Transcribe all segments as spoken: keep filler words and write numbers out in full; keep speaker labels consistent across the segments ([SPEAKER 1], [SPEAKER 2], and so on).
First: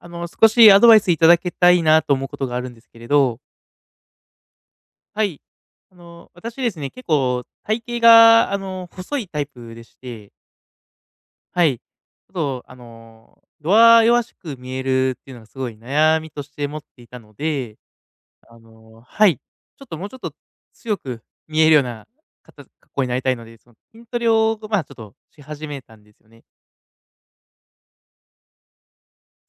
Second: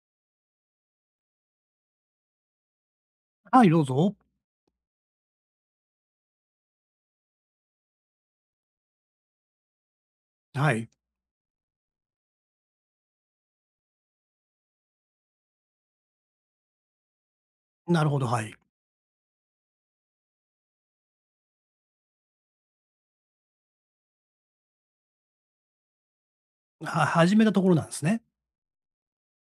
[SPEAKER 1] あの、少しアドバイスいただけたいなと思うことがあるんですけれど。
[SPEAKER 2] はい、どうぞ。
[SPEAKER 1] はい、あの、私ですね、結構体型が、あの、細いタイプでして。
[SPEAKER 2] はい。
[SPEAKER 1] はい、ちょっと、あの、弱々しく見えるっていうのはすごい悩みとして持っていたので。
[SPEAKER 2] なるほど、はい。
[SPEAKER 1] あの、はい、ちょっと、もうちょっと、強く見えるような、かた格好になりたいので、その筋トレを、こう、ま、ちょっとし始めたんですよね。
[SPEAKER 2] は始めたところなんすね。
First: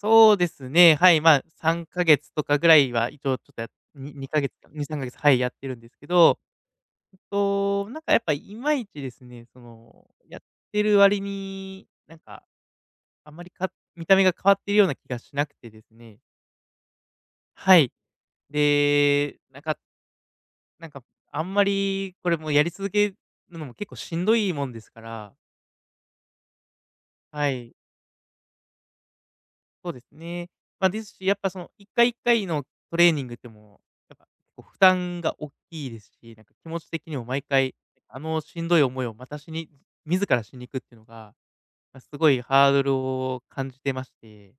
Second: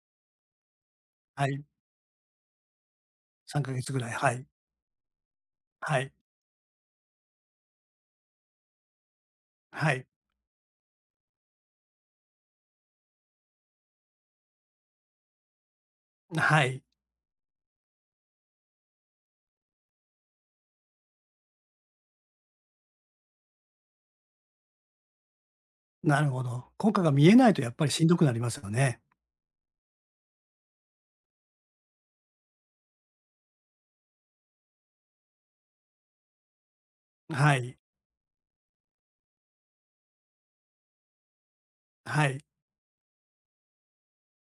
[SPEAKER 1] そうですね、はい、まあ、
[SPEAKER 2] はい。
[SPEAKER 1] さんかげつとかぐらいは、一応ちょっ
[SPEAKER 2] さ
[SPEAKER 1] と、
[SPEAKER 2] ん
[SPEAKER 1] や
[SPEAKER 2] かげつぐらい、
[SPEAKER 1] にに
[SPEAKER 2] は
[SPEAKER 1] か
[SPEAKER 2] い。
[SPEAKER 1] げつか、にさんかげつ、はい、やってるんです
[SPEAKER 2] は
[SPEAKER 1] け
[SPEAKER 2] い。
[SPEAKER 1] ど、えっと、なんかやっぱりいまいちですね、そ
[SPEAKER 2] はい。
[SPEAKER 1] のやってる割になんか、あまり、か見た目が変わっているような気がしなくてですね。
[SPEAKER 2] な、はい。
[SPEAKER 1] はい、で、なんかなんか、あんまり、これもやり続けるのも結構しんどいもんですから。
[SPEAKER 2] なるほど。効果が見えな
[SPEAKER 1] は
[SPEAKER 2] いとや
[SPEAKER 1] い。
[SPEAKER 2] っぱりしんどくなりますよね。
[SPEAKER 1] そうですね。まあ、ですし、やっぱそのいっかいいっかいのトレーニングでも、やっぱこう負担が大きいですし、なんか気持ち的にも毎
[SPEAKER 2] は
[SPEAKER 1] 回、
[SPEAKER 2] い。
[SPEAKER 1] あの、しんどい思いをまたしに、自らしに行くっていうのが、す
[SPEAKER 2] は
[SPEAKER 1] ごい
[SPEAKER 2] い。
[SPEAKER 1] ハードルを感じてまして。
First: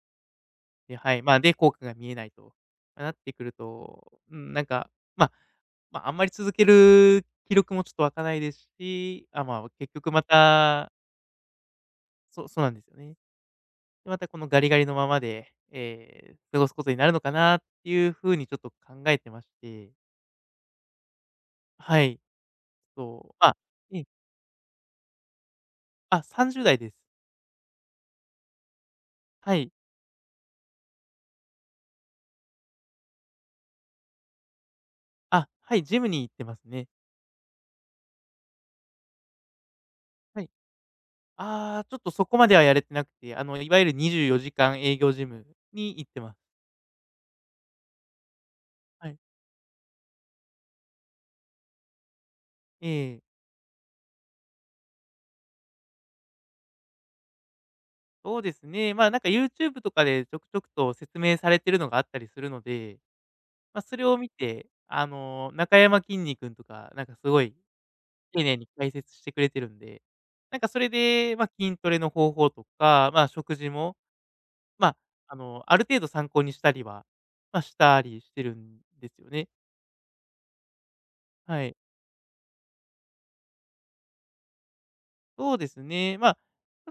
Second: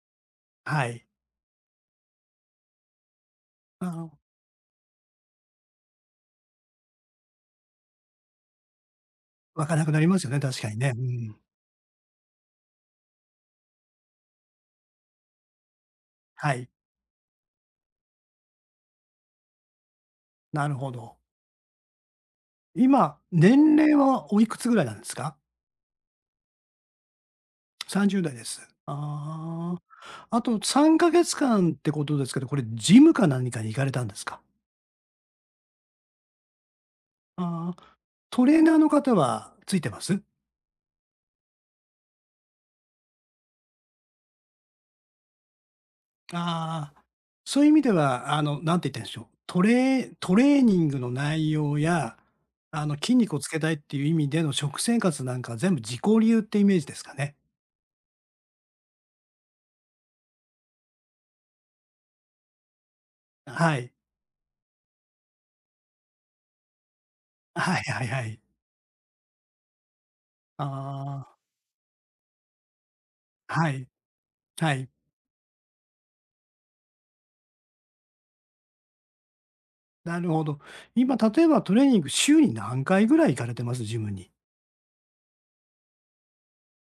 [SPEAKER 2] はい。
[SPEAKER 1] はい、まあ、で、効果が見えないとなってくる
[SPEAKER 2] あああ
[SPEAKER 1] と、
[SPEAKER 2] あ。
[SPEAKER 1] うーん、なんか、まあ、あんまり続ける気力も、ちょっとわかないですし、あ、ま
[SPEAKER 2] わ
[SPEAKER 1] あ、
[SPEAKER 2] かなく
[SPEAKER 1] 結
[SPEAKER 2] なり
[SPEAKER 1] 局
[SPEAKER 2] ま
[SPEAKER 1] ま
[SPEAKER 2] すよね、確かに
[SPEAKER 1] た
[SPEAKER 2] ね、うーん。
[SPEAKER 1] そう、そうなんですよね。また、このガリガリのままで、ええ、
[SPEAKER 2] は
[SPEAKER 1] 過ご
[SPEAKER 2] い。
[SPEAKER 1] すことになるのかなっていうふうにちょっと考えてまして。
[SPEAKER 2] なるほど。
[SPEAKER 1] はい、
[SPEAKER 2] 今、
[SPEAKER 1] そう、あ、
[SPEAKER 2] 年齢
[SPEAKER 1] ええ。
[SPEAKER 2] はおいくつぐらいなんですか？
[SPEAKER 1] あ、さんじゅうだいです。
[SPEAKER 2] さんじゅうだいです。
[SPEAKER 1] はい。
[SPEAKER 2] ああ、あと、さんかげつ間ってことですけど、これジムか何かに行かれたんですか？
[SPEAKER 1] あ、はい、ジムに行ってますね。
[SPEAKER 2] ああ、トレーナーの方はついてます？
[SPEAKER 1] はい。ああ、ちょっとそこまではやれてなくて、あの、いわゆるにじゅうよじかん営業ジムに行ってます。
[SPEAKER 2] ああ、そういう意味では、あの、なんて言ったらい
[SPEAKER 1] は
[SPEAKER 2] いんで
[SPEAKER 1] い。
[SPEAKER 2] しょう。トレートレーニングの内容や、あ
[SPEAKER 1] え
[SPEAKER 2] の、筋
[SPEAKER 1] え。
[SPEAKER 2] 肉をつけたいっていう意味での食生活なんかは、全部自己流っていうイメージですかね。
[SPEAKER 1] そうですね、まあ、なんか YouTube とかで、ちょくちょくと説明されているのがあったりするので、
[SPEAKER 2] あ、は
[SPEAKER 1] まあ、
[SPEAKER 2] い。
[SPEAKER 1] それを見て、あの、なかやまきんに君とか、なんかすごい、
[SPEAKER 2] あ、はいはいはい。
[SPEAKER 1] 丁寧に解説してくれてるんで、なん
[SPEAKER 2] あ
[SPEAKER 1] かそれ
[SPEAKER 2] あ。
[SPEAKER 1] で、まあ、筋トレの方法とか、まあ、食事
[SPEAKER 2] はい。
[SPEAKER 1] も、
[SPEAKER 2] は
[SPEAKER 1] ま
[SPEAKER 2] い。
[SPEAKER 1] あ、あの、ある程度参考にしたりは、まあ、したりしてるんですよね。
[SPEAKER 2] なるほど。今、例えば
[SPEAKER 1] は
[SPEAKER 2] ト
[SPEAKER 1] い。
[SPEAKER 2] レーニング、週に何回ぐらい行かれてます、ジムに？
[SPEAKER 1] そうですね、まあ、ち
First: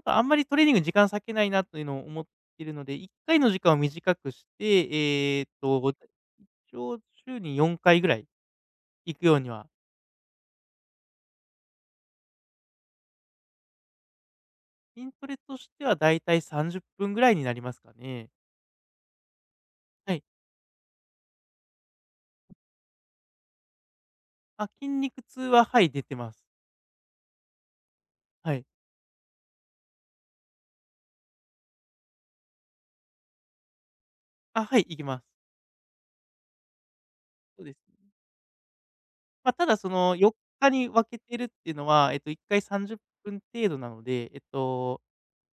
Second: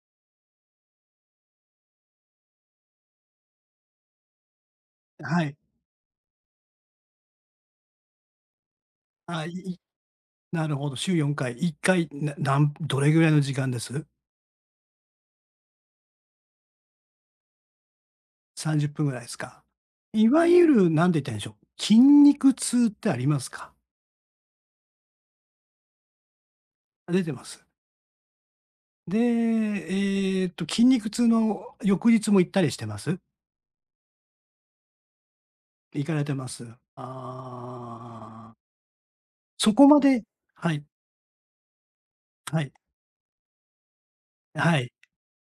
[SPEAKER 1] ょっとあんまりトレーニング時間割けないなというのを思っているので、いっかいの時間を短くして、え
[SPEAKER 2] は
[SPEAKER 1] え
[SPEAKER 2] い。
[SPEAKER 1] と、ご一応、週によんかいぐらい行くよ
[SPEAKER 2] あ
[SPEAKER 1] う
[SPEAKER 2] あ、
[SPEAKER 1] に
[SPEAKER 2] い
[SPEAKER 1] は
[SPEAKER 2] いなるほど、週よんかい。いっかい、ななんどれぐらいの時間です？
[SPEAKER 1] 筋トレとしては、大体さんじゅっぷんぐらいになりますかね。
[SPEAKER 2] さんじゅっぷんぐらいすか。
[SPEAKER 1] はい。
[SPEAKER 2] いわゆる、なんて言ったらいいんでしょう。筋肉痛ってありますか？
[SPEAKER 1] あ、筋肉痛は、はい、出てます。
[SPEAKER 2] あ、出てます？
[SPEAKER 1] はい。
[SPEAKER 2] で、ええと、筋肉痛の翌日も行ったりしてます？
[SPEAKER 1] あ、はい、行きます。
[SPEAKER 2] 行かれてます。
[SPEAKER 1] そうですね。
[SPEAKER 2] ああ。
[SPEAKER 1] まあ、た
[SPEAKER 2] そ
[SPEAKER 1] だ
[SPEAKER 2] こ
[SPEAKER 1] そ
[SPEAKER 2] ま
[SPEAKER 1] の、
[SPEAKER 2] で
[SPEAKER 1] よっか
[SPEAKER 2] はい。
[SPEAKER 1] に分けてるっていうのは、ええと、いっか
[SPEAKER 2] は
[SPEAKER 1] い
[SPEAKER 2] い。
[SPEAKER 1] さんじゅっぷん程度なので、えっ
[SPEAKER 2] あ、はい。
[SPEAKER 1] と、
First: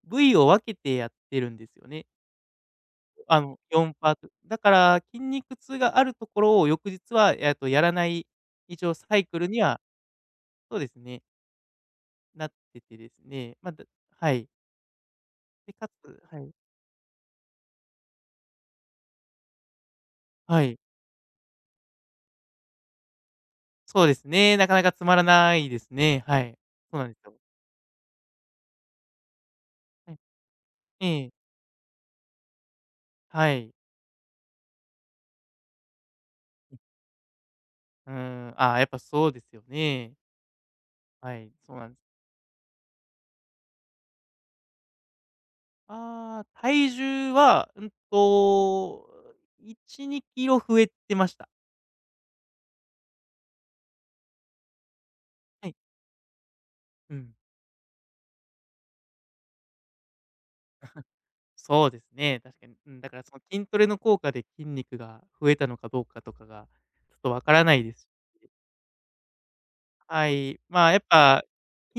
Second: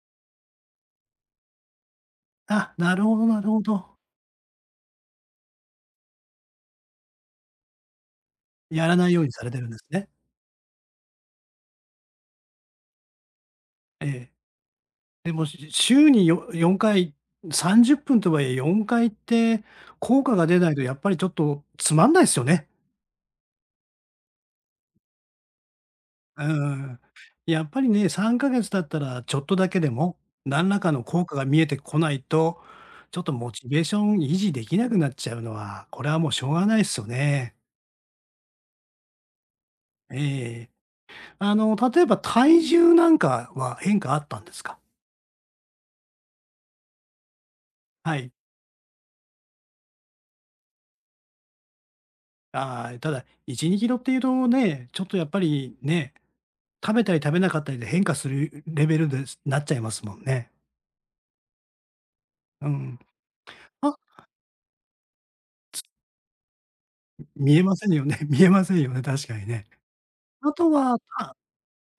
[SPEAKER 1] 部位を分けてやってるんですよね。
[SPEAKER 2] あ、なるほどな
[SPEAKER 1] あ
[SPEAKER 2] る
[SPEAKER 1] の、
[SPEAKER 2] ほ
[SPEAKER 1] よ
[SPEAKER 2] ど。
[SPEAKER 1] んパートだから筋肉痛があるところを、翌日は、やっと、やらない、一
[SPEAKER 2] や
[SPEAKER 1] 応
[SPEAKER 2] らない
[SPEAKER 1] サ
[SPEAKER 2] よ
[SPEAKER 1] イ
[SPEAKER 2] うに
[SPEAKER 1] ク
[SPEAKER 2] さ
[SPEAKER 1] ル
[SPEAKER 2] れて
[SPEAKER 1] に
[SPEAKER 2] るんで
[SPEAKER 1] は
[SPEAKER 2] すね。
[SPEAKER 1] そうですね。なっててですね、まず
[SPEAKER 2] ええ。
[SPEAKER 1] はい。
[SPEAKER 2] でも、しゅしゅ
[SPEAKER 1] で、か
[SPEAKER 2] 週
[SPEAKER 1] つ
[SPEAKER 2] に
[SPEAKER 1] は
[SPEAKER 2] よ
[SPEAKER 1] い。
[SPEAKER 2] よんかい、さんじゅっぷんとはいえ、よんかい行って、効果が出
[SPEAKER 1] は
[SPEAKER 2] ない
[SPEAKER 1] い。
[SPEAKER 2] と、やっぱりちょっとつまんないすよね。
[SPEAKER 1] そうですね。なかなか、つまらないですね。は
[SPEAKER 2] うん
[SPEAKER 1] い。
[SPEAKER 2] うんう
[SPEAKER 1] そ
[SPEAKER 2] ん。
[SPEAKER 1] うなんすよ。
[SPEAKER 2] やっぱりね、さんかげつ経ったらちょっとだけで
[SPEAKER 1] は
[SPEAKER 2] も、
[SPEAKER 1] い。
[SPEAKER 2] 何らかの
[SPEAKER 1] え
[SPEAKER 2] 効
[SPEAKER 1] え。
[SPEAKER 2] 果が見えてこないと、ちょっとモ
[SPEAKER 1] は
[SPEAKER 2] チ
[SPEAKER 1] い。
[SPEAKER 2] ベーション維持できなくなっちゃうのは、これはもうしょうが
[SPEAKER 1] う
[SPEAKER 2] な
[SPEAKER 1] ん。
[SPEAKER 2] いっすよね。
[SPEAKER 1] うーん。ああ、やっぱそうですよね。
[SPEAKER 2] ええええ。
[SPEAKER 1] はい。
[SPEAKER 2] あ
[SPEAKER 1] そ
[SPEAKER 2] の、
[SPEAKER 1] うなん
[SPEAKER 2] 例えば体重なんかは変化あったんですか？
[SPEAKER 1] ああ。体重は、うん
[SPEAKER 2] は
[SPEAKER 1] と、
[SPEAKER 2] い。
[SPEAKER 1] お、いちにキロ増えてました。
[SPEAKER 2] ああ、ただ、いちにキロっていうとね、ちょっとやっぱ
[SPEAKER 1] はい。
[SPEAKER 2] り、ね、食べた
[SPEAKER 1] う
[SPEAKER 2] り食
[SPEAKER 1] ん。
[SPEAKER 2] べなかったりで変化する、う、レベルで、すなっちゃいますもんね。
[SPEAKER 1] そうですね、確か
[SPEAKER 2] あ、う
[SPEAKER 1] に。う
[SPEAKER 2] ん。
[SPEAKER 1] ん、だからその筋トレの
[SPEAKER 2] あ。
[SPEAKER 1] 効果で筋肉が増えたの
[SPEAKER 2] つ
[SPEAKER 1] かどうかとかが、ちょっ
[SPEAKER 2] う、
[SPEAKER 1] とわか
[SPEAKER 2] 見え
[SPEAKER 1] らな
[SPEAKER 2] ま
[SPEAKER 1] い
[SPEAKER 2] せん
[SPEAKER 1] で
[SPEAKER 2] よ
[SPEAKER 1] す。
[SPEAKER 2] ね、見えませんよね、確かにね。
[SPEAKER 1] は
[SPEAKER 2] あ
[SPEAKER 1] い。
[SPEAKER 2] と
[SPEAKER 1] まあ、
[SPEAKER 2] は、ま
[SPEAKER 1] やっ
[SPEAKER 2] あ
[SPEAKER 1] ぱ、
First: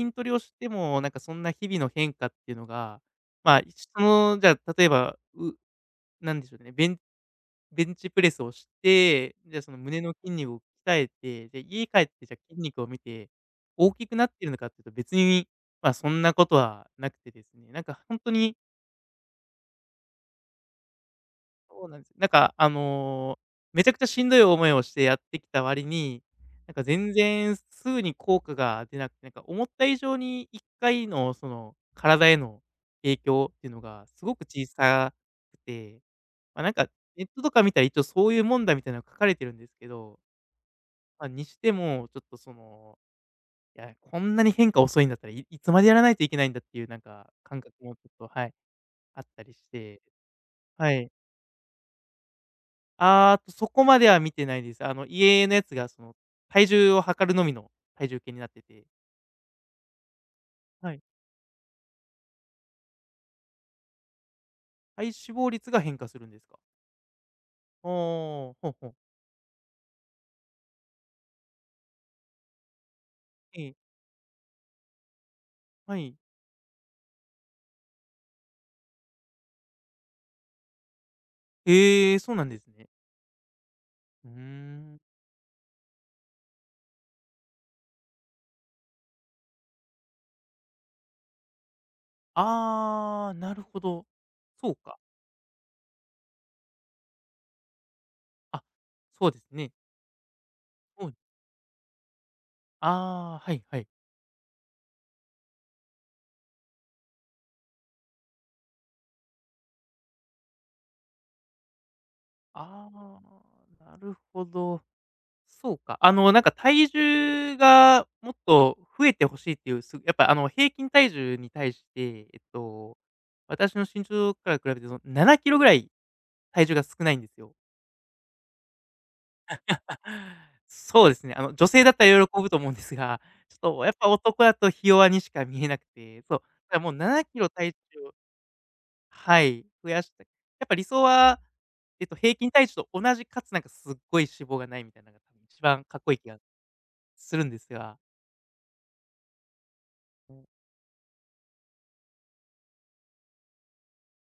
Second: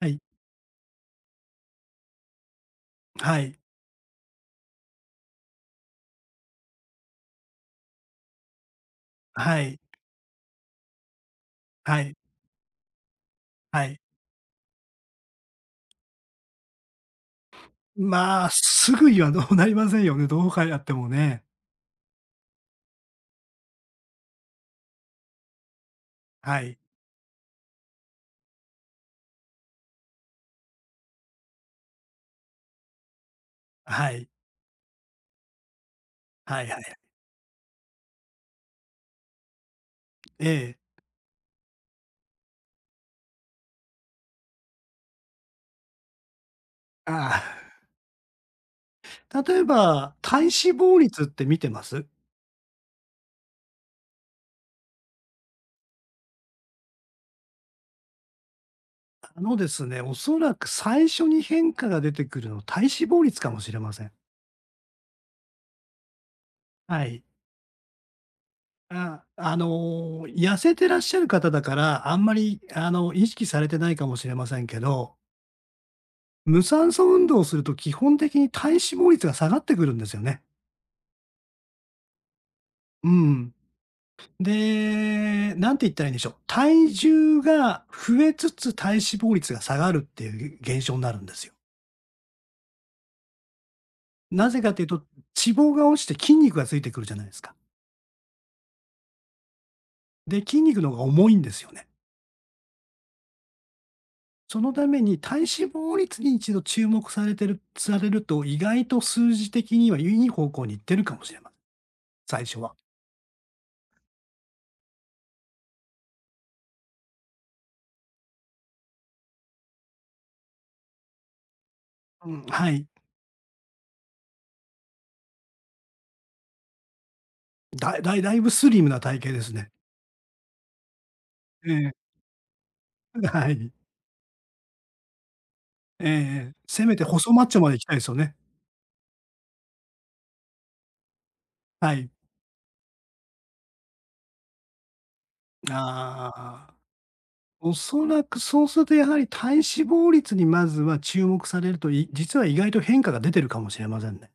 [SPEAKER 2] はい。
[SPEAKER 1] トレをしても、なんかそんな日々の変化っていうのが、
[SPEAKER 2] はい。
[SPEAKER 1] まあ、いちとのじゃあ例えば、う、なんでしょうね、ベンベンチプレスをして、
[SPEAKER 2] あ、は
[SPEAKER 1] で、その
[SPEAKER 2] い。
[SPEAKER 1] 胸の筋肉を鍛えて、で、家帰
[SPEAKER 2] は
[SPEAKER 1] っ
[SPEAKER 2] い。
[SPEAKER 1] て、じゃ筋肉を見て、
[SPEAKER 2] は
[SPEAKER 1] 大
[SPEAKER 2] い。
[SPEAKER 1] きくなっているのかというと、別に、まあ、そんなことはなくてですね、なんかほんと
[SPEAKER 2] まあ、
[SPEAKER 1] に
[SPEAKER 2] すぐには、どうなりませんよね、どうかやってもね。
[SPEAKER 1] そうなんです。なんかあの、めちゃくちゃしんどい思いをしてやってきた割に、
[SPEAKER 2] は
[SPEAKER 1] なん
[SPEAKER 2] い。
[SPEAKER 1] か全然すすぐに効果が出なくて、なんか思った以上にいっかいのその体への影響っていうのが
[SPEAKER 2] は
[SPEAKER 1] す
[SPEAKER 2] い。
[SPEAKER 1] ごく小さくて、
[SPEAKER 2] は
[SPEAKER 1] ま、
[SPEAKER 2] い
[SPEAKER 1] なん
[SPEAKER 2] はい
[SPEAKER 1] か
[SPEAKER 2] はい。
[SPEAKER 1] ネットとか見たら一応そういうもんだ、みたいな書かれてるんですけど
[SPEAKER 2] ええ。
[SPEAKER 1] まあ、にしても、ちょっとその、や、こんなに変化遅いんだったら、いいつまでやらないといけないんだっていうなんか
[SPEAKER 2] ああ。
[SPEAKER 1] 感覚 もちょっと、はい、あったり
[SPEAKER 2] 例え
[SPEAKER 1] して
[SPEAKER 2] ば、体脂
[SPEAKER 1] は
[SPEAKER 2] 肪
[SPEAKER 1] い。
[SPEAKER 2] 率って見てます？
[SPEAKER 1] ああ、と、そこまでは見てないです。あの、家のやつがその、体重を測るのみの体重計になってて
[SPEAKER 2] あのですね、おそらく
[SPEAKER 1] はい。
[SPEAKER 2] 最初に変化が出てくるの、体脂肪率かもしれません。
[SPEAKER 1] 体脂肪率が変化するんですか？
[SPEAKER 2] はい。
[SPEAKER 1] はあ、ほほ。
[SPEAKER 2] ああ、あの、痩せてらっしゃる方だから、あんまりあの意識さ
[SPEAKER 1] え
[SPEAKER 2] れ
[SPEAKER 1] え。
[SPEAKER 2] てないかもしれませんけど
[SPEAKER 1] はい。
[SPEAKER 2] 無酸素運動をすると基本的に体脂肪率が下がってくるんですよね。
[SPEAKER 1] ええ、そうなんですね。
[SPEAKER 2] うんうん。
[SPEAKER 1] うーん。
[SPEAKER 2] で、何て言ったらいいんでしょう、体重が増えつつ、体脂肪率が下がるっていう、げ現象んなるんですよ。
[SPEAKER 1] ああ、なるほど。
[SPEAKER 2] なぜ
[SPEAKER 1] そ
[SPEAKER 2] か
[SPEAKER 1] う
[SPEAKER 2] という
[SPEAKER 1] か。
[SPEAKER 2] と、脂肪が落ちて筋肉がついてくるじゃないすか。
[SPEAKER 1] あ、そうですね。
[SPEAKER 2] で、筋肉の方が
[SPEAKER 1] うん。
[SPEAKER 2] 重いんですよね。
[SPEAKER 1] ああ。はいはい。
[SPEAKER 2] そのために、体脂肪率に一度注目されてるされると、意外と数字的には、良い方向に行ってるかもしれま最初は。
[SPEAKER 1] ああ、なるほど。そうか、あの、なんか体重がもっと増えてほしいっていう、すやっぱ、あの、平均体重に対して、
[SPEAKER 2] う
[SPEAKER 1] えっ
[SPEAKER 2] ん、はい。
[SPEAKER 1] と、私の身長から比べてのななキロぐらい、体重が少ないんですよ。
[SPEAKER 2] だいだいだいぶスリムな体型ですね。
[SPEAKER 1] そうですね。あの、女
[SPEAKER 2] え
[SPEAKER 1] 性だ
[SPEAKER 2] え。
[SPEAKER 1] ったら喜ぶと思うんですが、
[SPEAKER 2] ん、で、は
[SPEAKER 1] ち
[SPEAKER 2] い。
[SPEAKER 1] ょっとやっぱ男やと、ひ弱にしか見えなく
[SPEAKER 2] ええ
[SPEAKER 1] て、そう、
[SPEAKER 2] ええ。
[SPEAKER 1] あ、
[SPEAKER 2] せ
[SPEAKER 1] もう
[SPEAKER 2] めて
[SPEAKER 1] なな
[SPEAKER 2] 細
[SPEAKER 1] き
[SPEAKER 2] マッ
[SPEAKER 1] ろ
[SPEAKER 2] チョま
[SPEAKER 1] 体
[SPEAKER 2] でいきたいす
[SPEAKER 1] 重
[SPEAKER 2] よね。
[SPEAKER 1] はい、増やしたい。やっぱり理想は、
[SPEAKER 2] は
[SPEAKER 1] えっ
[SPEAKER 2] い。
[SPEAKER 1] と、平均体重と同じ、かつ、なんかすっごい脂肪がないみたいなの、一番かっこいい気
[SPEAKER 2] あ
[SPEAKER 1] が、
[SPEAKER 2] あ、
[SPEAKER 1] するんですが。
[SPEAKER 2] 恐らくそうすると、やはり、体脂肪率にまずは注目されると、い実は意外と変化が出てるかもしれませんね。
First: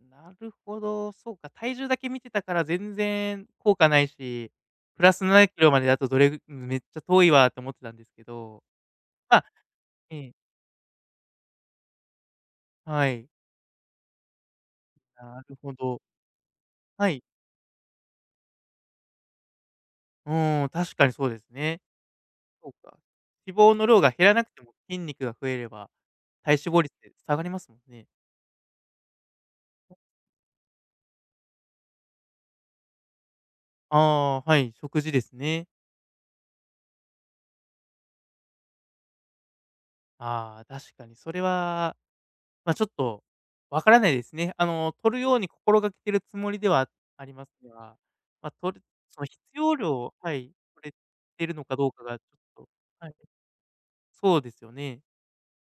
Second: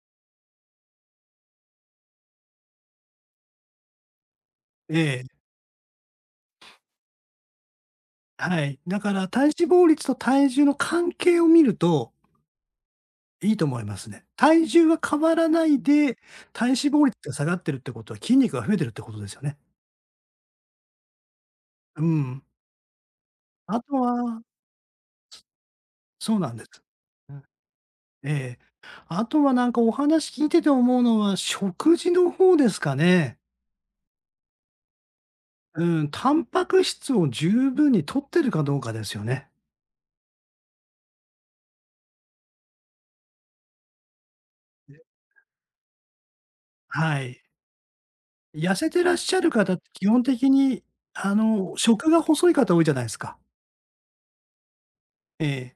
[SPEAKER 1] なるほど、そうか、体重だけ見てたから、全然効果ないし、プラ
[SPEAKER 2] え
[SPEAKER 1] ス
[SPEAKER 2] え。
[SPEAKER 1] ななキロまでだと、どれぐめっちゃ遠いわと思ってたんですけ
[SPEAKER 2] は
[SPEAKER 1] ど。
[SPEAKER 2] い。だから
[SPEAKER 1] ま
[SPEAKER 2] 体脂肪率と
[SPEAKER 1] うん。
[SPEAKER 2] 体重の関係を見ると
[SPEAKER 1] はい。
[SPEAKER 2] いいと思いますね。体重は変わ
[SPEAKER 1] な
[SPEAKER 2] ら
[SPEAKER 1] る
[SPEAKER 2] な
[SPEAKER 1] ほ
[SPEAKER 2] い
[SPEAKER 1] ど。
[SPEAKER 2] で、体脂肪
[SPEAKER 1] は
[SPEAKER 2] 率
[SPEAKER 1] い。
[SPEAKER 2] が下がってるってことは、筋肉が増えてるってことですよね。
[SPEAKER 1] うーん、確かにそうですね。
[SPEAKER 2] うん。
[SPEAKER 1] そうか、脂肪
[SPEAKER 2] あ
[SPEAKER 1] の
[SPEAKER 2] と
[SPEAKER 1] 量が減ら
[SPEAKER 2] は
[SPEAKER 1] なくても、筋肉が増えれば、
[SPEAKER 2] そうな
[SPEAKER 1] 体
[SPEAKER 2] んで
[SPEAKER 1] 脂
[SPEAKER 2] す。
[SPEAKER 1] 肪率って
[SPEAKER 2] う
[SPEAKER 1] 下
[SPEAKER 2] ん。
[SPEAKER 1] がりますもんね。
[SPEAKER 2] ええ。あとは、なんかお話聞いてて思うのは、食事の方ですかね。
[SPEAKER 1] ああ、はい。食事ですね。
[SPEAKER 2] うん。タンパク質を十分に摂ってるかどうかですよね。
[SPEAKER 1] ああ、確かにそれは、ま、ちょっとわからないですね。あの、
[SPEAKER 2] で。
[SPEAKER 1] 摂るように心がけているつもりでは
[SPEAKER 2] は
[SPEAKER 1] あり
[SPEAKER 2] い。
[SPEAKER 1] ますが、ま、摂
[SPEAKER 2] 痩
[SPEAKER 1] る
[SPEAKER 2] せてらっ
[SPEAKER 1] その
[SPEAKER 2] し
[SPEAKER 1] 必
[SPEAKER 2] ゃる方
[SPEAKER 1] 要
[SPEAKER 2] って基
[SPEAKER 1] 量
[SPEAKER 2] 本
[SPEAKER 1] は
[SPEAKER 2] 的
[SPEAKER 1] い、摂
[SPEAKER 2] に、
[SPEAKER 1] れ
[SPEAKER 2] あ
[SPEAKER 1] てるの
[SPEAKER 2] の、
[SPEAKER 1] かどうか
[SPEAKER 2] 食
[SPEAKER 1] がち
[SPEAKER 2] が細い
[SPEAKER 1] ょっと。
[SPEAKER 2] 方多いじゃない
[SPEAKER 1] はい、
[SPEAKER 2] すか。
[SPEAKER 1] そうですよね。
[SPEAKER 2] ええ。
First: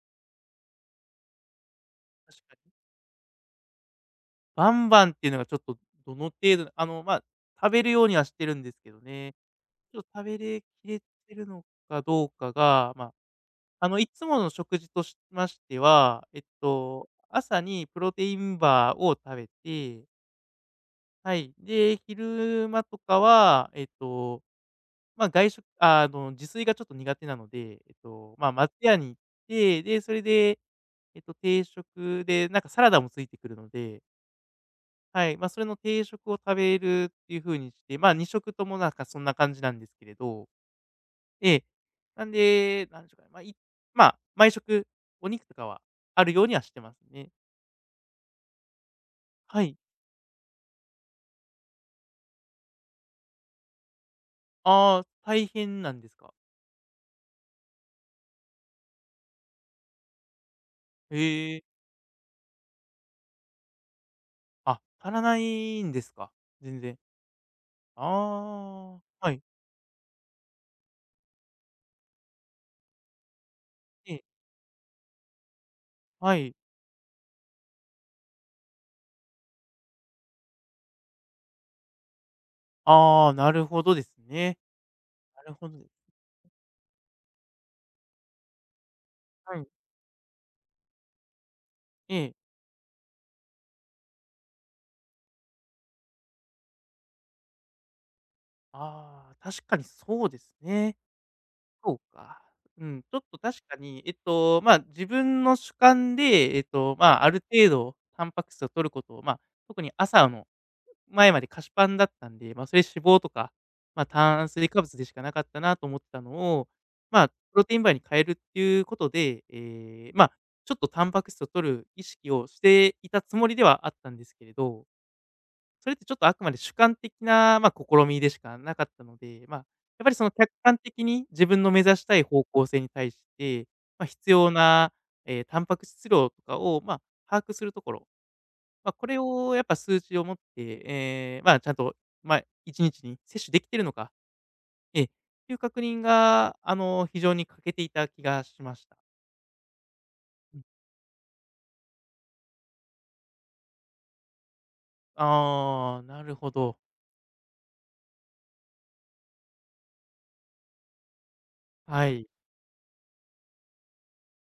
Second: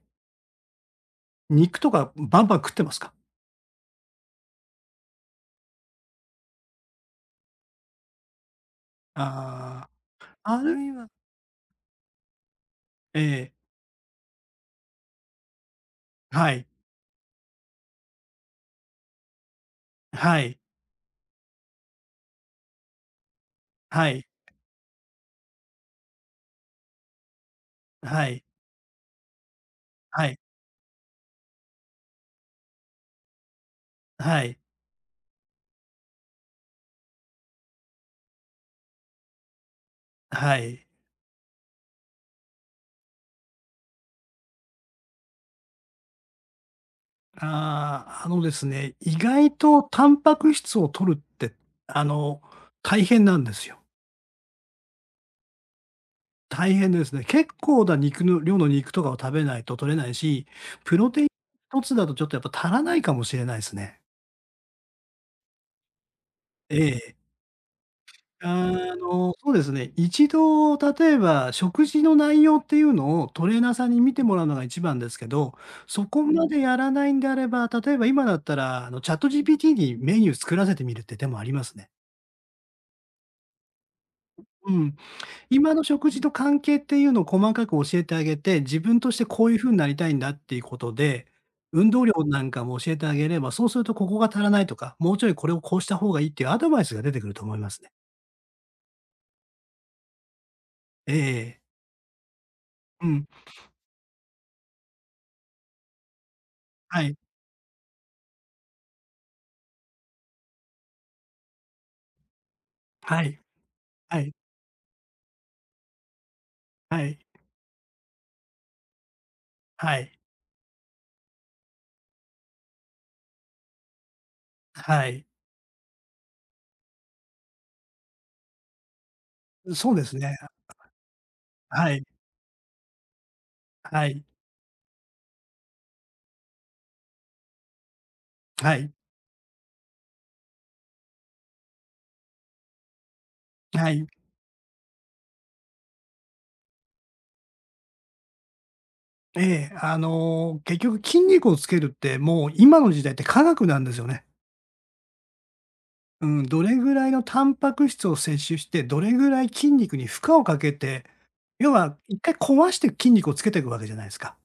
[SPEAKER 2] 肉とか、ん、
[SPEAKER 1] 確
[SPEAKER 2] バンバ
[SPEAKER 1] か
[SPEAKER 2] ン食
[SPEAKER 1] に。
[SPEAKER 2] ってますか？
[SPEAKER 1] バンバンっていうのが、ちょっと、どの程度あの、まあ、食べるようにはしてるんですけどね。
[SPEAKER 2] あ
[SPEAKER 1] ちょ、食べ
[SPEAKER 2] あ。
[SPEAKER 1] れ
[SPEAKER 2] あ
[SPEAKER 1] き
[SPEAKER 2] るい
[SPEAKER 1] れ
[SPEAKER 2] は
[SPEAKER 1] てるのかどうかが。まあ、
[SPEAKER 2] ええ。
[SPEAKER 1] あの、いつもの食事としましては、えっ
[SPEAKER 2] はい。
[SPEAKER 1] と、朝にプロテインバーを食べて
[SPEAKER 2] はい。
[SPEAKER 1] はい、で、昼間とかは、えっ
[SPEAKER 2] はい。
[SPEAKER 1] と、まあ、外食あの、自炊がちょっと苦手なので、えっ
[SPEAKER 2] は
[SPEAKER 1] と、
[SPEAKER 2] い。
[SPEAKER 1] まあ、松屋に行って、で、それ
[SPEAKER 2] はい。
[SPEAKER 1] で、えっと、定食でなんかサラダもついてくるので
[SPEAKER 2] はい。
[SPEAKER 1] はい、ま、それの定食を食べるっていう風にして、まあ、にしょくともなんかそんな感じなんですけれど。
[SPEAKER 2] はい。
[SPEAKER 1] ええ、なんで、なんでしょうか。まあ、いまあ、毎食お肉とかはあるようにはしてますね。
[SPEAKER 2] ああ、あのですね、意外
[SPEAKER 1] はい。
[SPEAKER 2] とタンパク質を摂るって、あの、大変なんですよ。
[SPEAKER 1] ああ、大変なんですか。
[SPEAKER 2] 大変ですね。結構な肉の量の肉とかを食べないととれないし、プロ
[SPEAKER 1] へ
[SPEAKER 2] テインひ
[SPEAKER 1] え。
[SPEAKER 2] とつだとちょっとやっぱ足らないかもしれないですね。
[SPEAKER 1] あ、足らないんですか、
[SPEAKER 2] え
[SPEAKER 1] 全然。
[SPEAKER 2] え。
[SPEAKER 1] あ
[SPEAKER 2] あ、あ
[SPEAKER 1] あ、は
[SPEAKER 2] の、
[SPEAKER 1] い。
[SPEAKER 2] そうですね、いちど例えば食事の内容っていうのをトレーナーさんに見
[SPEAKER 1] ええ。
[SPEAKER 2] てもらうのが一番ですけど、そこ
[SPEAKER 1] は
[SPEAKER 2] ま
[SPEAKER 1] い。
[SPEAKER 2] でやらないんであれば、例えば、今だったら、あの ChatGPT にメニュー作らせてみるって手もありますね。
[SPEAKER 1] ああ、なるほどですね。
[SPEAKER 2] うん、
[SPEAKER 1] なるほ
[SPEAKER 2] 今の
[SPEAKER 1] ど。
[SPEAKER 2] 食事と関係っていうのを細かく教えてあげて、自分としてこういう
[SPEAKER 1] はい。
[SPEAKER 2] 風になりたいんだっていうことで、運動量
[SPEAKER 1] ええ。
[SPEAKER 2] なんかも教えてあげれば、そうすると、「ここが足らない」とか、「もうちょいこれをこうした方がいい」っていうアドバイスが出てくると思いますね。
[SPEAKER 1] ああ、確かにそうですね。
[SPEAKER 2] ええええ。
[SPEAKER 1] そうか、うん、
[SPEAKER 2] う
[SPEAKER 1] ちょっ
[SPEAKER 2] ん。
[SPEAKER 1] と確かに、えっと、まあ、自分の主観で、えっと、
[SPEAKER 2] は
[SPEAKER 1] ま
[SPEAKER 2] い。
[SPEAKER 1] あ、ある程度タンパク質を取ることをまあ、特に朝の前まで菓子パンだったんで、ま、それ脂肪
[SPEAKER 2] は
[SPEAKER 1] と
[SPEAKER 2] い。
[SPEAKER 1] か、まあ、
[SPEAKER 2] はい。
[SPEAKER 1] 炭水化物でしかなかったなと思ったのを、
[SPEAKER 2] はい。
[SPEAKER 1] まあ、プロテインバーに変えるっていうことで、
[SPEAKER 2] は
[SPEAKER 1] え
[SPEAKER 2] い。
[SPEAKER 1] え、まあ、ちょっとタンパク質を摂る意識をしていたつもりではあったんですけれど
[SPEAKER 2] はい。
[SPEAKER 1] それってちょっとあくまで主観的な、まあ、試みでしかなかったので、まあ、
[SPEAKER 2] う、そうで
[SPEAKER 1] やっぱ
[SPEAKER 2] す
[SPEAKER 1] り、その、
[SPEAKER 2] ね。
[SPEAKER 1] 客観的に自分の目
[SPEAKER 2] は
[SPEAKER 1] 指
[SPEAKER 2] い。
[SPEAKER 1] したい方向性に対して、
[SPEAKER 2] は
[SPEAKER 1] ま、
[SPEAKER 2] い。
[SPEAKER 1] 必要な、ええ、タンパク質量とかを、まあ、把握するところ、
[SPEAKER 2] は
[SPEAKER 1] ま
[SPEAKER 2] い。
[SPEAKER 1] あ、これをやっぱ数値をもって、ええ、まあ、ちゃんと、まあ、いちにちに摂取できてる
[SPEAKER 2] は
[SPEAKER 1] の
[SPEAKER 2] い。
[SPEAKER 1] か、ええ、という確認が、あの、非常に欠けていた気がしました。
[SPEAKER 2] ええ。あ
[SPEAKER 1] う
[SPEAKER 2] の
[SPEAKER 1] ん。
[SPEAKER 2] 結局筋肉をつけるって、もう今の時代って科学なんですよね。
[SPEAKER 1] ああ、な
[SPEAKER 2] う
[SPEAKER 1] る
[SPEAKER 2] ん、
[SPEAKER 1] ほ
[SPEAKER 2] どれ
[SPEAKER 1] ど。
[SPEAKER 2] ぐらいのタンパク質を摂取して、どれぐらい筋肉に負荷をかけて、要は
[SPEAKER 1] は
[SPEAKER 2] いっ
[SPEAKER 1] い。
[SPEAKER 2] かい壊して筋肉をつけてくわけじゃないすか。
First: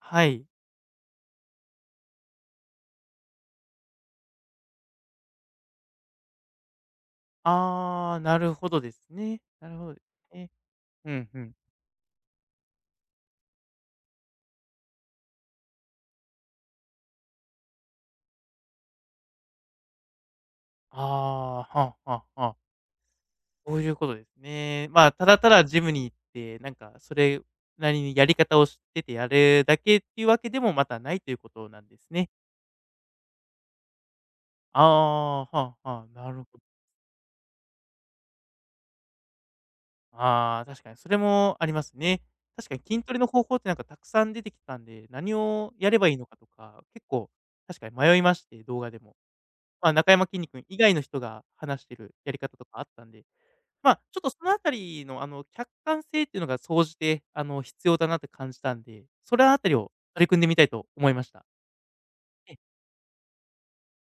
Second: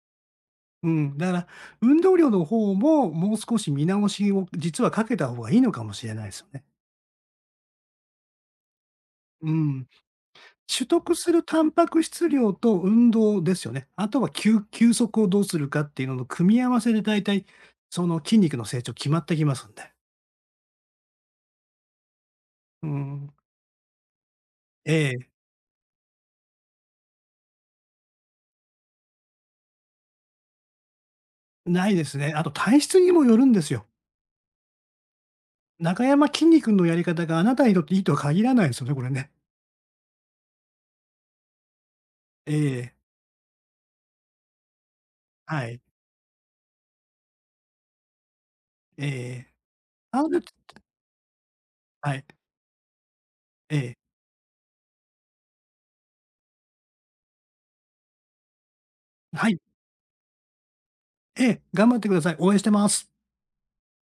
[SPEAKER 1] はい。
[SPEAKER 2] うん、だから、運動量の方も、もう少し見直しを実はかけた方がいいのかもしれないすよね。
[SPEAKER 1] ああ、なるほどですね。
[SPEAKER 2] う
[SPEAKER 1] なる
[SPEAKER 2] ん。
[SPEAKER 1] ほどですね。
[SPEAKER 2] 取
[SPEAKER 1] う
[SPEAKER 2] 得
[SPEAKER 1] ん
[SPEAKER 2] す
[SPEAKER 1] う
[SPEAKER 2] る
[SPEAKER 1] ん。
[SPEAKER 2] タンパク質量と運動ですよね。あとはきゅう休息をどうするかっていうのの組み合わせで大体その筋肉の成長決まってきますんで。
[SPEAKER 1] ああ、ははは。
[SPEAKER 2] うん。
[SPEAKER 1] そういうことですね。
[SPEAKER 2] え
[SPEAKER 1] まあ、
[SPEAKER 2] え。
[SPEAKER 1] ただただジムに行って、なんかそれなりに、やり方を知っててやるだけっていうわけでも、またないということな
[SPEAKER 2] な
[SPEAKER 1] ん
[SPEAKER 2] い
[SPEAKER 1] で
[SPEAKER 2] で
[SPEAKER 1] す
[SPEAKER 2] す
[SPEAKER 1] ね。
[SPEAKER 2] ね。あと体質にもよるんですよ。
[SPEAKER 1] ああ、はあ
[SPEAKER 2] な
[SPEAKER 1] は
[SPEAKER 2] か
[SPEAKER 1] あ、
[SPEAKER 2] やま
[SPEAKER 1] なる
[SPEAKER 2] きん
[SPEAKER 1] ほ
[SPEAKER 2] に君のやり方があなたにとっていいとは限らないですよね、これね。
[SPEAKER 1] ああ、確かにそれもありますね。
[SPEAKER 2] え
[SPEAKER 1] 確かに
[SPEAKER 2] え。
[SPEAKER 1] 筋トレの方法ってなんかたくさん出てきたんで、何
[SPEAKER 2] は
[SPEAKER 1] を
[SPEAKER 2] い。
[SPEAKER 1] やればいいのかとか、結構確かに迷いまして、動画で
[SPEAKER 2] ええ
[SPEAKER 1] も。
[SPEAKER 2] え
[SPEAKER 1] まあ、なか
[SPEAKER 2] え。
[SPEAKER 1] やまきんに君以
[SPEAKER 2] [unintelligible]
[SPEAKER 1] 外の人が話してる
[SPEAKER 2] はい。
[SPEAKER 1] やり方とかあったんで、
[SPEAKER 2] え
[SPEAKER 1] ま
[SPEAKER 2] え。
[SPEAKER 1] あ、ちょっとそのあたりのあの、客観性っていうのが総じてあの必要だなって感じたんで、そ
[SPEAKER 2] あ、は
[SPEAKER 1] の
[SPEAKER 2] い。
[SPEAKER 1] あたりを取り組んでみたいと思いました。
[SPEAKER 2] ええ、頑張ってください。応
[SPEAKER 1] ええ。
[SPEAKER 2] 援してます。